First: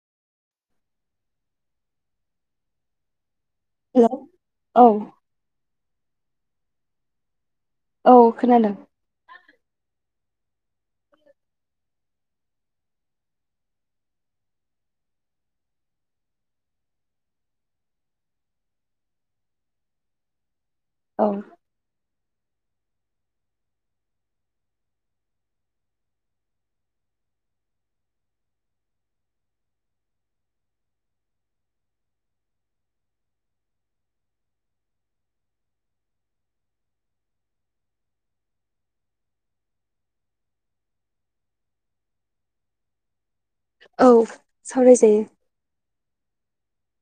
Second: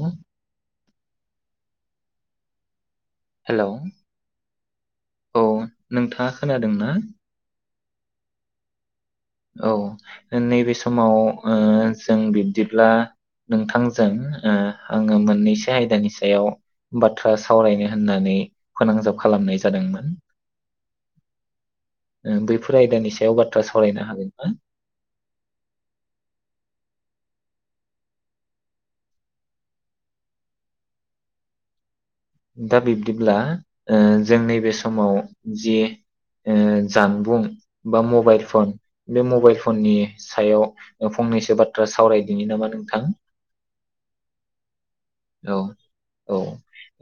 हा हेलौ औ औ नोंथाङा खोनादों ना? औ खोनादों औ नैबे समाव ओ जों बिब्दिब्ला नोंथांजों ओ आङो मोननैसो आयदानि सायाव बाथ्रा सावरायनो होननानै फोनांजाब खालामनाय जादोंमोन। औ बैफोर आयदानि सायाव बाथ्रा सावरायनो हागोन ना? दा बिब्दिब्ला ओ जों नैबे समाव जि ओ जानबुं बा मबाइल फन बे मबाइल फननि सायाव फंनैसो बाथ्रा सावरायदिनि नामा नोंथां। औ सावराय जायो। औ औ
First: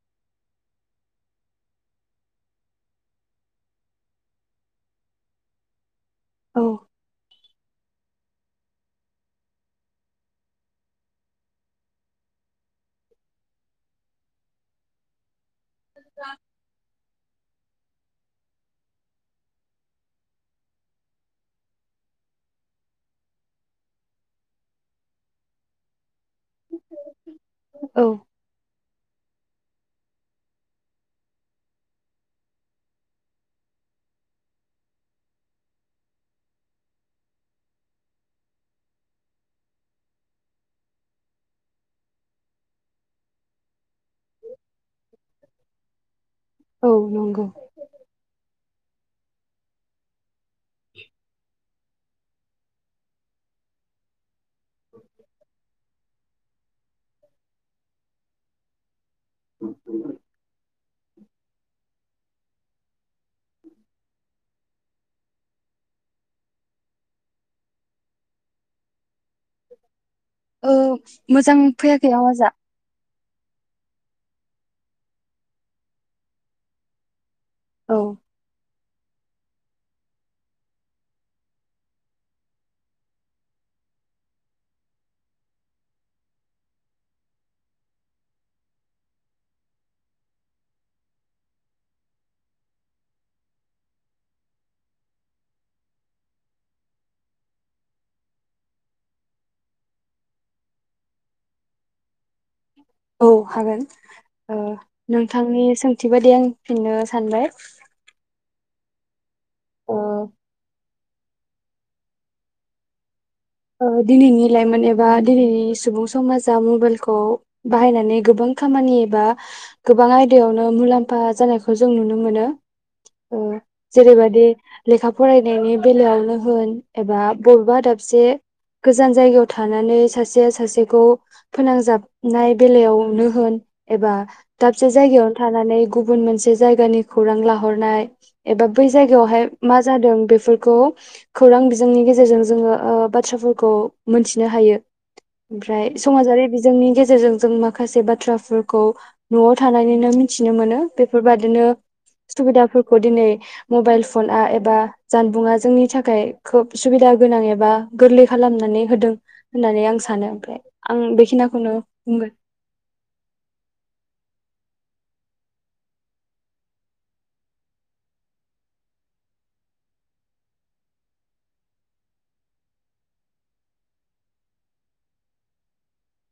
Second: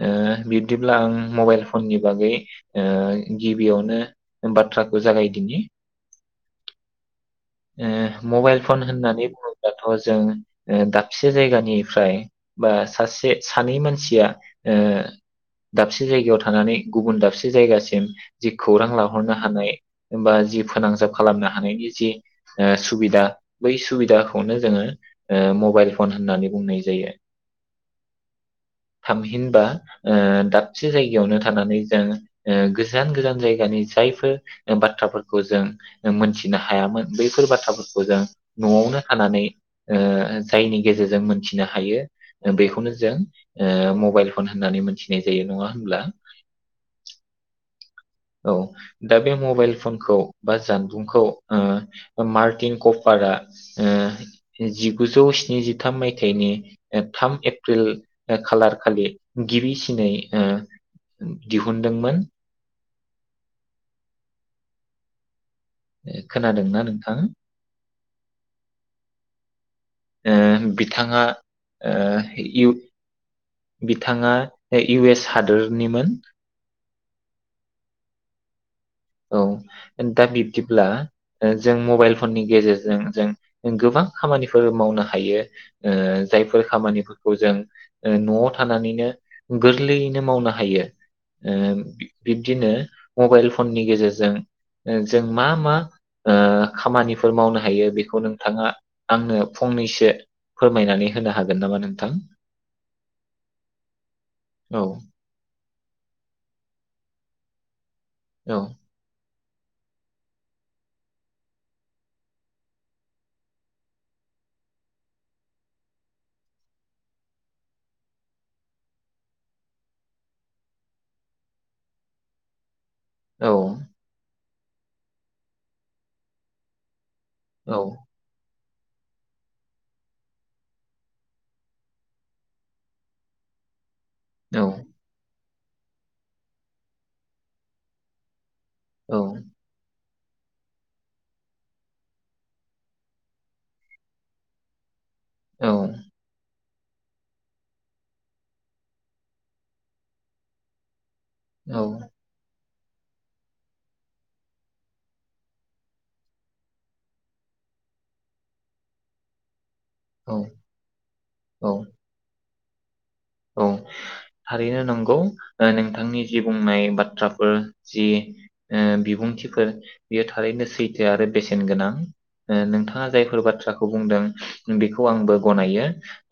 ओ बिब्दिब्ला आं मबाइल फननि बागै ओ गिबियावनो बाथ्राखौ जागायदिनि औ ओ मबाइल फन होननानै बुङोब्लाथ जों दाबसे जायगानिफ्राय बा सासे सानै मानसिया ओ दाबसे जायगायाव थानानै गुबुन दाबसे दाबसे जायगासिम जि खौरां लाहरनो हानाय बा जि फोनांजाब खालामनो हानायनि जि ओ सुबिदा बै सुबिदाखौनो जोङो ओ मबाइल फन होननानै बुंनाय जायो। औ थामहिनबा ओ दाबसे जायगायावनो थानानै जों गोजान गोजान जायगानि जायफोर बाथ्राफोरखौ जों मोनथिनो हायामोन बैफोर बाथ्राफोरखौ जों नयावनो थानानै ओ जायनि गेजेरजों मोनथिनो हायो बेखौनो जों मबाइल फन होननानै मोनथिनाय जायो नङा होनब्ला। औ नंगौ। औ दा बे मबाइल फनखौ बा जानबुंखौ उम मार्टिन कपारा ओ जिगुजौ स्निजिथाम माय थाइनि थाम एप्रिल खालारखालि गिबिसिनै ओ दिहुनदोंमोन खोनादोंना नोंथां? ओ बिथाङा मोजां ओ फैयाखै आवाजा इउत बिथाङा इउ एस हादोरनिमोन औ औ दा बिब्दिब्ला जों मबाइल फननि गेजेरजों जों गोबां खामानिफोर मावनो हायो ओ जायफोर खामानिफोरखौ जों ओ न'आव थानानैनो गोरलैयैनो मावनो हायो ओ बिब्दिनो मबाइल फननि गेजेरजों जों मा मा ओ खामानिफोर मावनो हायो बेखौ नोंथाङा आंनो फंनैसो फोरमायनानै होनो हागोन नामा नोंथां? औ हागोन ओ औ नोंथांनि सोंथि बायदि आं फिननो सानबाय। [inaudible] औ ओ ओ दिनैनि लाइमोन एबा दिनैनि सुबुं समाजा मबाइलखौ बाहायनानै गोबां खामानि एबा गोबां आयदायावनो मुलाम्फा जानायखौ जों नुनो मोनो। ओ औ जेरैबादि लेखा फरायनायनि बेलायावनो होन एबा औ बबेबा दाबसे गोजान जायगायाव थानानै सासेया सासेखौ फोनांजाबनाय बेलायावनो होन एबा औ दाबसे जायगायावनो थानानै गुबुन मोनसे जायगानि खौरां लाहरनाय एबा बै औ जायगायावहाय मा जादों बेफोरखौ खौरां बिजोंनि गेजेरजों जोङो ओ बाद थ्राफोरखौ मोनथिनो हायो औ ओमफ्राय समाजारि बि जोंनि गेजेरजों जों माखासे बाथ्राफोरखौ न'आव थानानैनो मिथिनो मोनो बे फोरबादिनो सुबिदा फो खौ दिनै मबाइल फन आ एबा जानबुङा जोंनि थाखाय खोब सुबिदा गोनां एबा गोरलै खालामनानै होदों होननानै आं सानो औ ओमफ्राय आं औ बेखिनियाखौनो बुंबाय औ थारैनो नंगौ नोंथांनि जि बुंनाय बाथ्राफोर जि ओ बिबुंथिफोर बेयो थारैनो सैथो आरो बेसेन गोनां नोंथाङा जायफोर बाथ्राखौ बुंदों बेखौ आंबो गनायो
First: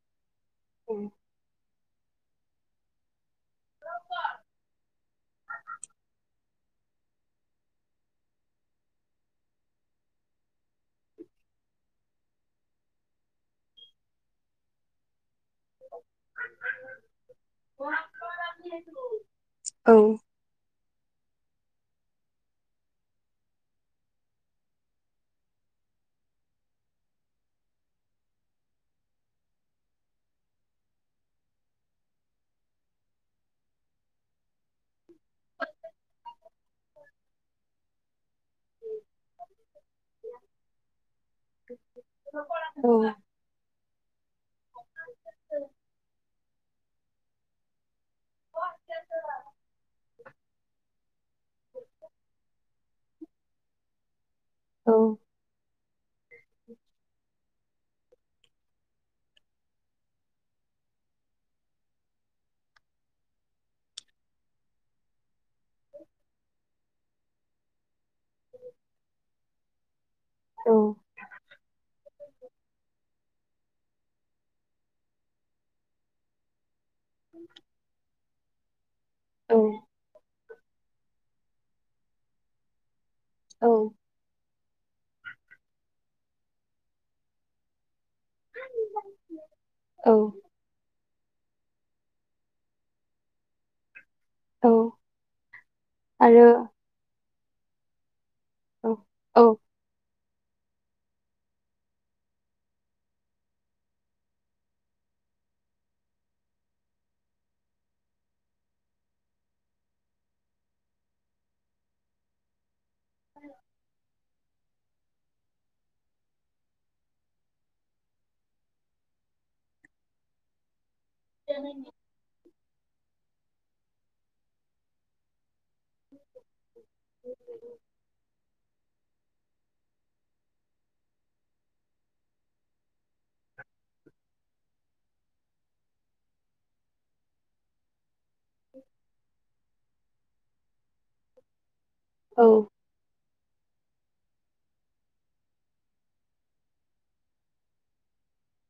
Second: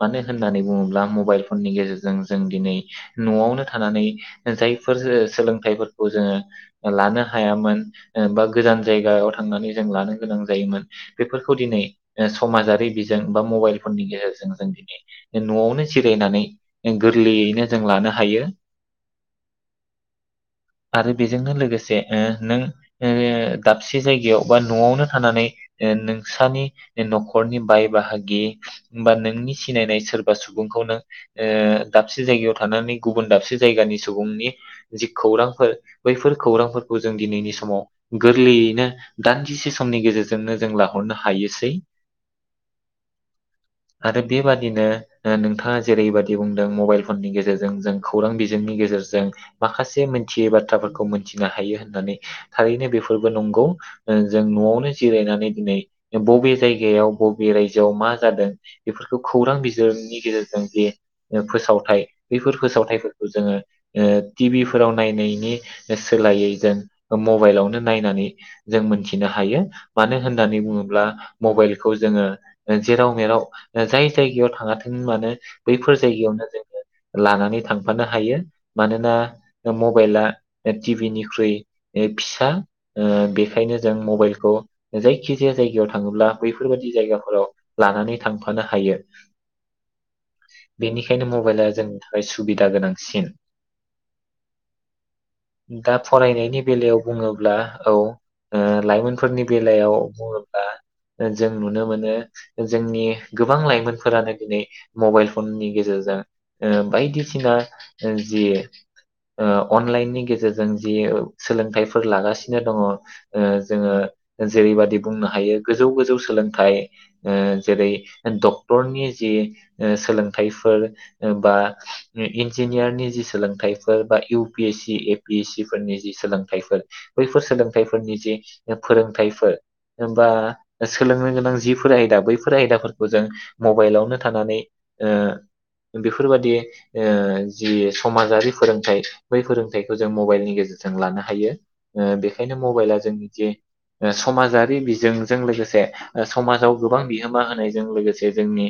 मानो होननानै बुङोब्ला मबाइल नि गेजेरजों जों दिनै न'आवनो था थानानै जायफोर सोलोंथाइफोरखौ जोङो लानो हायामोन बा गोजान जायगायाव थांनानै जों लानो गोनां जायोमोन बेफोरखौ दिनै समाजारि बिजों बा मबाइल फननि गेजेरजों जों दिनै जों न'आवनो जिरायनानै गोरलैयैनो जों लानो हायो औ आरो बेजोंनो लोगोसे ओ नों ओ दाबसे जायगायाव बा न'आवनो थानानै ओ नोंसानि न'खरनि बाय बाहागि बा नोंनि सिनायनाय सोरबा सुबुंखौनो ओ दाबसे जायगायाव थानानै गुबुन दाबसे जायगानि सुबुंनि जि खौरांफोर बैफोर खौरांफोरखौ जों दिनैनि समाव गोरलैयैनो दान्दिसे समनि गेजेरजोंनो जों लाहरनो हायोसै औ आरो बेबादिनो नोंथाङा जेरैबादि बुंदों मबाइल फननि गेजेरजों जों खौरां बिजोंनि गेजेरजों माखासे मोनथियै बाथ्राफोरखौ मोनथिनो हायो होननानै थारैनो बेफोरबो नंगौ। जों न'आवनो औ जिरायनानै दिनै बबे जायगायाव बबे राय जोआव मा जादों बेफोरखौ खौरां बिजोंनि गेजेरजों जे फोसावथाय बैफोर फोसावथायफोरखौ जोङो टि भि फोराव नायनायनि सोलायै जों मबाइलावनो नायनानै जों मोनथिनो हायो। मानो होननानै औ बुङोब्ला मबाइलखौ जोङो जेराव मेराव जाय जायगायाव थाङाथों मानो बैफोर जायगायावनो जोङो लानानै थांफानो हायो। मानोना औ मबाइला ओ टिभिनिख्रुइ ओ फिसा ओ औ बेखायनो जों मबाइलखौ जायखि जाया जायगायाव थाङोब्ला। बेैफोरबायदि जायगाफोराव लानानै थांफानो हायो। औ बेनिखायनो मबाइला जोंनि थाखाय सुबिदा गोनांसिन औ दा आरो फरायनायनि बेलायाव बुङो। ब्ला औ ओ औ लाइमोनफोरनि औ बेलायाव जों नुनो मोनो जोंनि गोबां लाइमोनफोरानो दिनै मबाइल फननि गेजेरजों बायदिसिना जि ओ अनलाइननि गेजेरजों जि सोलोंथाइफोर लागासिनो दङ ओ जोङो जेरैबाददि बुंनो हायो गोजौ गोजौ सोलोंथाइ ओ जेरै डक्टरनि जि सोलों थायफोर बा ओ इन्जिनियारनि जि सोलोंथाइफोर बा U P S C A P S C फोरनि जि सोलोंथाइफोर बैफोर सोलोंथाइफोरनि जि फोरोंथाइफोर बा सोलोंनो गोनां जिफोर आयदा बैफोर आयदाफोरखौ जों मबाइलावनो थानानै ओ बेफोरबादि ओ जि समाजारि फोरोंथाइ बै फोरों फिथाइखौ जों मबाइलनि गेजेरजों लानो हायो। ओ औ बेखायनो मबाइला जोंनि जे ओ समाजारि बिजोंजों लोगोसे ओ समाजाव गोबां बिहोमा होनायजों लोगोसे जोंनि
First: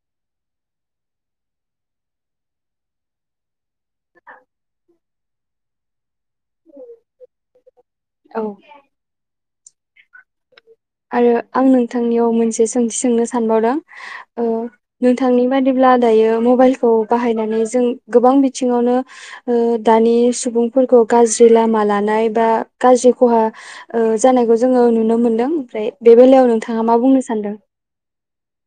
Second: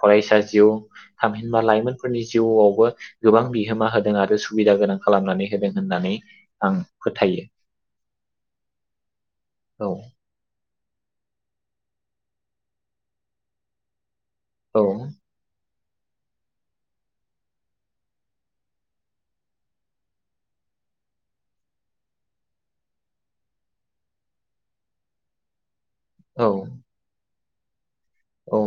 फरायसा जिउ थामहिनबा लाइमोनफोरनि जिउआवबो गोबां बि होमा होदों आरो सुबिदा गोनां खालामनानै होदों होननानै आं फोथायो औ औ आरो आं नोंथांनियाव मोनसे सोंथि सोंनो सानबावदों औ औ नोंथांनि बादि दिब्ला दायो मबाइलखौ बाहायनानै जों गोबां बिथिङावनो ओ दानि सुबुंफोरखौ गाज्रि लामा लानाय बा गाज्रि खहा ओ जानायखौ जोङो नुनो मोन मोन्दों ओमफ्राय बे बेलायाव औ नोंथाङा मा बुंनो सानदों? औ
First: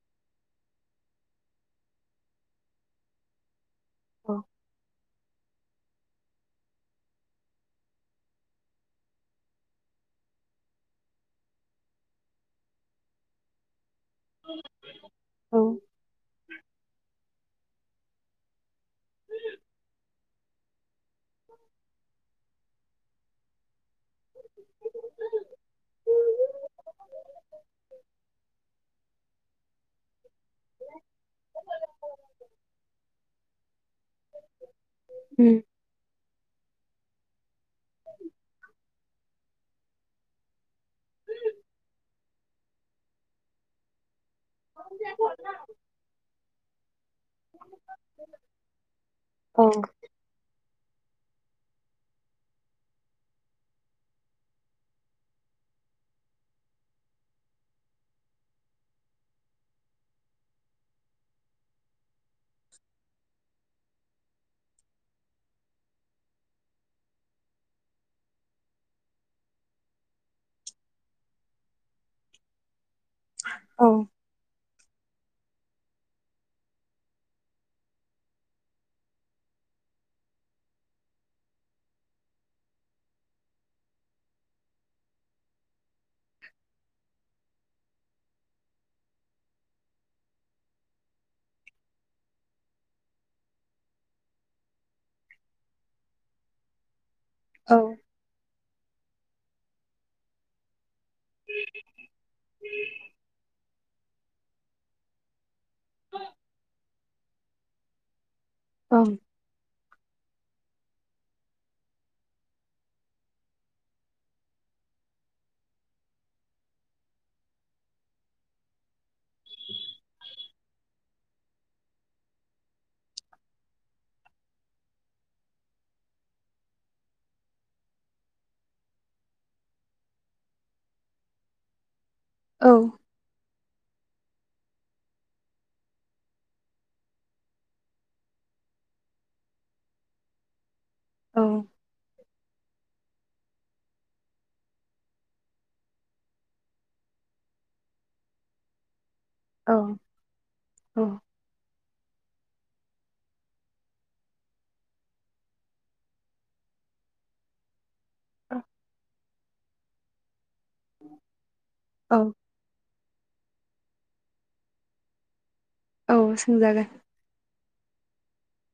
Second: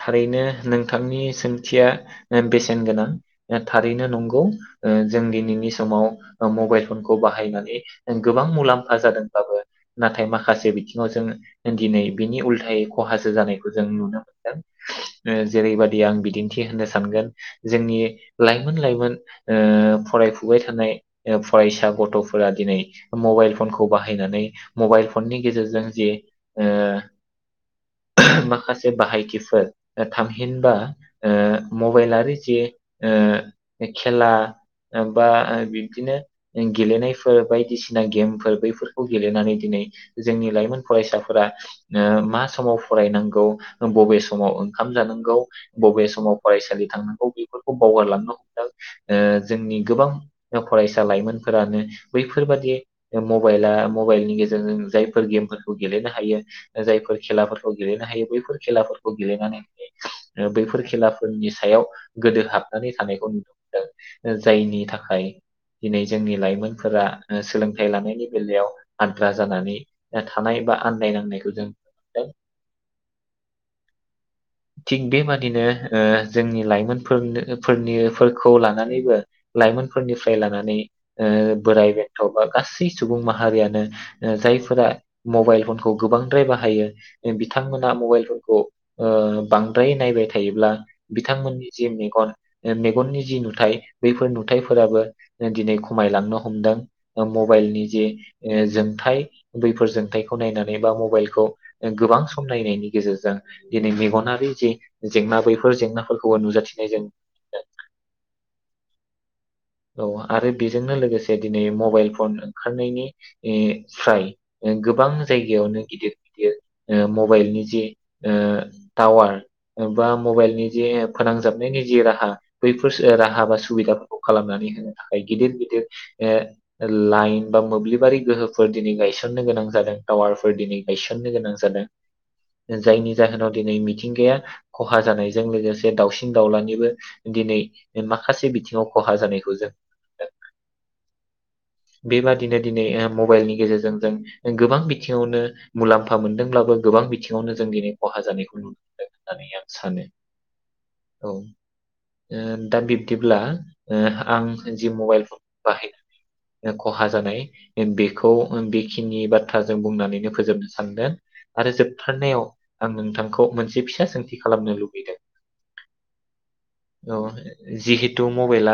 थारैनो नोंथांनि सोंथिया बेसेन गोनां थारैनो औ नंगौ जों दिनैनि समाव मबाइल फनखौ बाहायनानै गोबां मुलाम्फा जादोंबाबो नाथाय माखासे बिथिङाव जों दिनै बिनि उल्थायै खहासो जानाय जों नुनो मोनदों औ जेरैबायदि आं बिदिन्थि होनो सानगोन जोंनि लाइमोन लाइमोन फरायफुबाय थानाय फरायसा गथ'फोरा मबाइल फनखौ बाहायनानै मबाइल फननि गेजेरजों जि माखासे बाहायथिफोर थामहिनबा मबाइलारि जि खेला बा औ बिबदिनो गेलेनायफोर बायदिसिना गेमफोर बैफोरखौ गेलेनानै दिनै जोंनि लाइमोन फरायसाफोरा मा समाव फरायनांगौ बबे समाव ओंखाम जानांगौ बबे समाव फरायसालि थांनांगौ बेफोरखौ बावगारलांनो हमदों जोंनि औ गोबां फरायसा लाइमोनफोरानो बैफोरबादि मबाइला मबाइलनि गेजेरजों जायफोर गेमफोरखौ गेलेनो हायो जायफोर खेलाफोरखौ गेलेनो हायो बै खेलाफोरखौ गेलेनानै दिनै बैफोर खेलाफोरनि सायाव गोदो हाबनानै थानायखौ नुनो मोनदों जायनि थाखाय दिनै जोंनि लाइमोनफोरा सोलोंथाइ लानायनि बेलायाव आद्रा जानानै थानाय बा आनन्दायनांनायखौ जों नुनो मोनदों औ थिग बेबादिनो जोंनि लाइमोनफोर फोरनिफोरखौ लानानैबो लाइमोनफोरनिफ्राय लानानै बोराइ बेन्थ' बा गासै सुबुं माहारियानो जायफोरा मबाइल फनखौ गोबांद्राय बाहायो बिथांमोना मबाइल फन खौ बांद्रायै नायबाय थायोब्ला बिथांमोननि जि मेगन मेगननि जि नुथायाइ बैफोर नुथायाइफोराबो दिनै खमायलांनो हमदों मबाइलनि जे जोंथायाइ बैफोर जोंथाइखौ नायनानै बा मबाइलखौ गोबां सम नायनायनि गेजेरजों दिनै मेगनारि जि जेंना बैफोर जेंनाफोरखौबो नुजाथिनायजों औ औ आरो बेजोंनो लोगोसे दिनै मबाइल फन ओंखारनायनिफ्राय्र गोबां जायगायावनो गिदिर गिदिर मबाइलनि जे टावार बा मबाइलनि जे फोनांजाबनायनि जि राहा बैफोर राहा बा सुबिदाफोरखौ खालामनानै होनो थाखाय गिदिर गिदिर लाइन बा मोब्लिबारि गोहोफोर दिनै गायसननो गोनां जादों टावारफोर दिनै गायसननो गोनां जादों जायनि जाहोनाव दिनै मिथिंगाया खहा जानायजों लोगोसे दाउसिन दाउलानिबो दिनै माखासे बिथिङाव खहा जानायखौ जों बेबायदिनो दिनै मबाइलनि गेजेरजों जों गोबां बिथिङावनो मुलाम्फा मोनदोंब्लाबो गोबां बिथिङावनो जों दिनै खहा जानायखौ नुनो मोनदों होननानै आं सानो औ दा बिब्दिब्ला ओ आं जि मबाइल फन बाहायनानै खहा जानाय बे खौ बेखिनि बा थ्राजों बुंनानैनो फोबनो सानदों आरो औ जोबथारनायाव आं नोंथां खौ मोनसे फिसा सोंथि खालामनो लुबैदों औ सोंजागोन। अ जिहेतु मबाइला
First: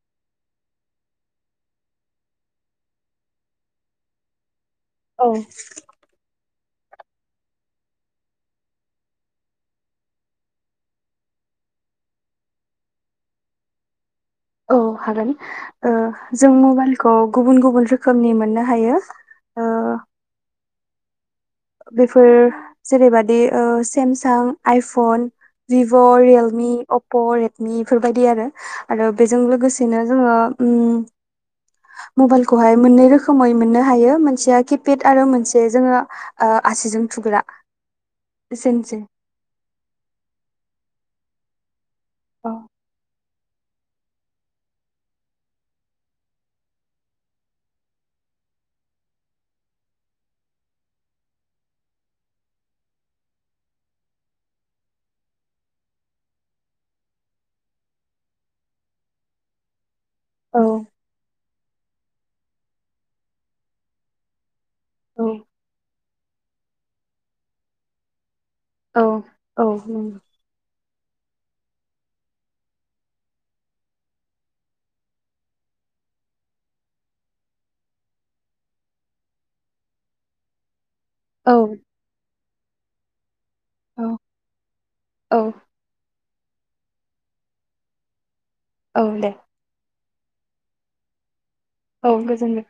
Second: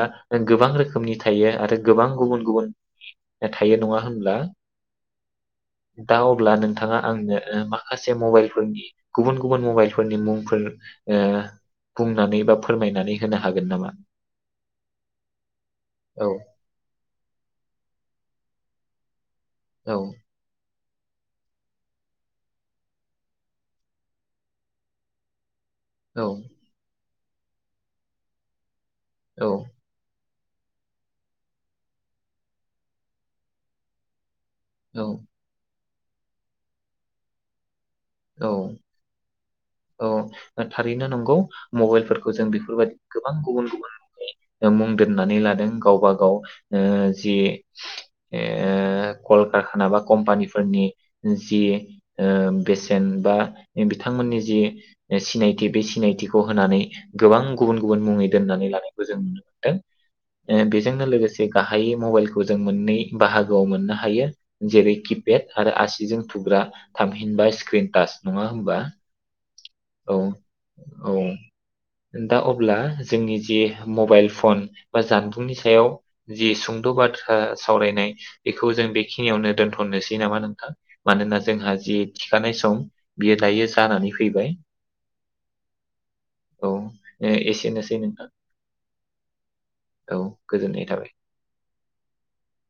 गोबां रोखोमनि थायो आरो गोबां गुबुन गुबुन थायो नङा होनब्ला औ दा अब्लानो नोंथाङा आंनो माखासे मबाइलफोरनि गुबुन गुबुन मबाइलफोरनि मुंफोर बुंनानै बा फोरमायनानै होनो हागोन नामा औ हागोन ओ औ जों मबाइलखौ गुबुन गुबुन रोखोमनि मो ननो हायो ओ औ बेफोर जेरैबादि सेमसां आइफन भिभ' औ रियेलमि अ प' रेडमि बेफोरबायदि आरो आरो बेजों औ लोगोसेनो जोङो मबाइलखौहाय मोननै रोखोमै मोननो हायो मोनसेया औ किपेड आरो मोनसे जोङो आसिजों थुग्रा औ एसेनोसै औ थारैनो नंगौ मबाइलफोरखौ जों औ बेफोरबादि गोबां गुबुन गुबुन मुं दोननानै लादों गावबा गावओ जि ओ कलखारखाना बा कमपानिफोरनि जि ओ यासे जेनबा बिथांमोननि जि सिनायथि बे सिनायथिखौ होनानै गोबां गुबुन गुबुन मुङै दोननानै लानायखौ जों नुनो मोन्दों। औ ए बेजोंनो लोगोसे बे गाहायै मबाइलखौ जों मोननै बाहागोआव मोननो हायो जेरै औ किपेड आरो आस सिजों थुग्रा थामहिनबा स स्क्रिनतास नङा होमबा औ औ औ दा अब्ला जोंनि जि मबाइल फन बा जानबुंनि सायाव जि सुंद' बाथ्रा सावरायनाय बेखौ जों बेखिनियावनो दोनथ'नोसै नामा नोंथां मानोना औ जोंहा जि थिखानाय सम बेयो दायो जानानै फैबाय औ औ एसेनोसै नोंथां। औ दे औ गोजोननाय थाबाय। औ गोजोन्थों।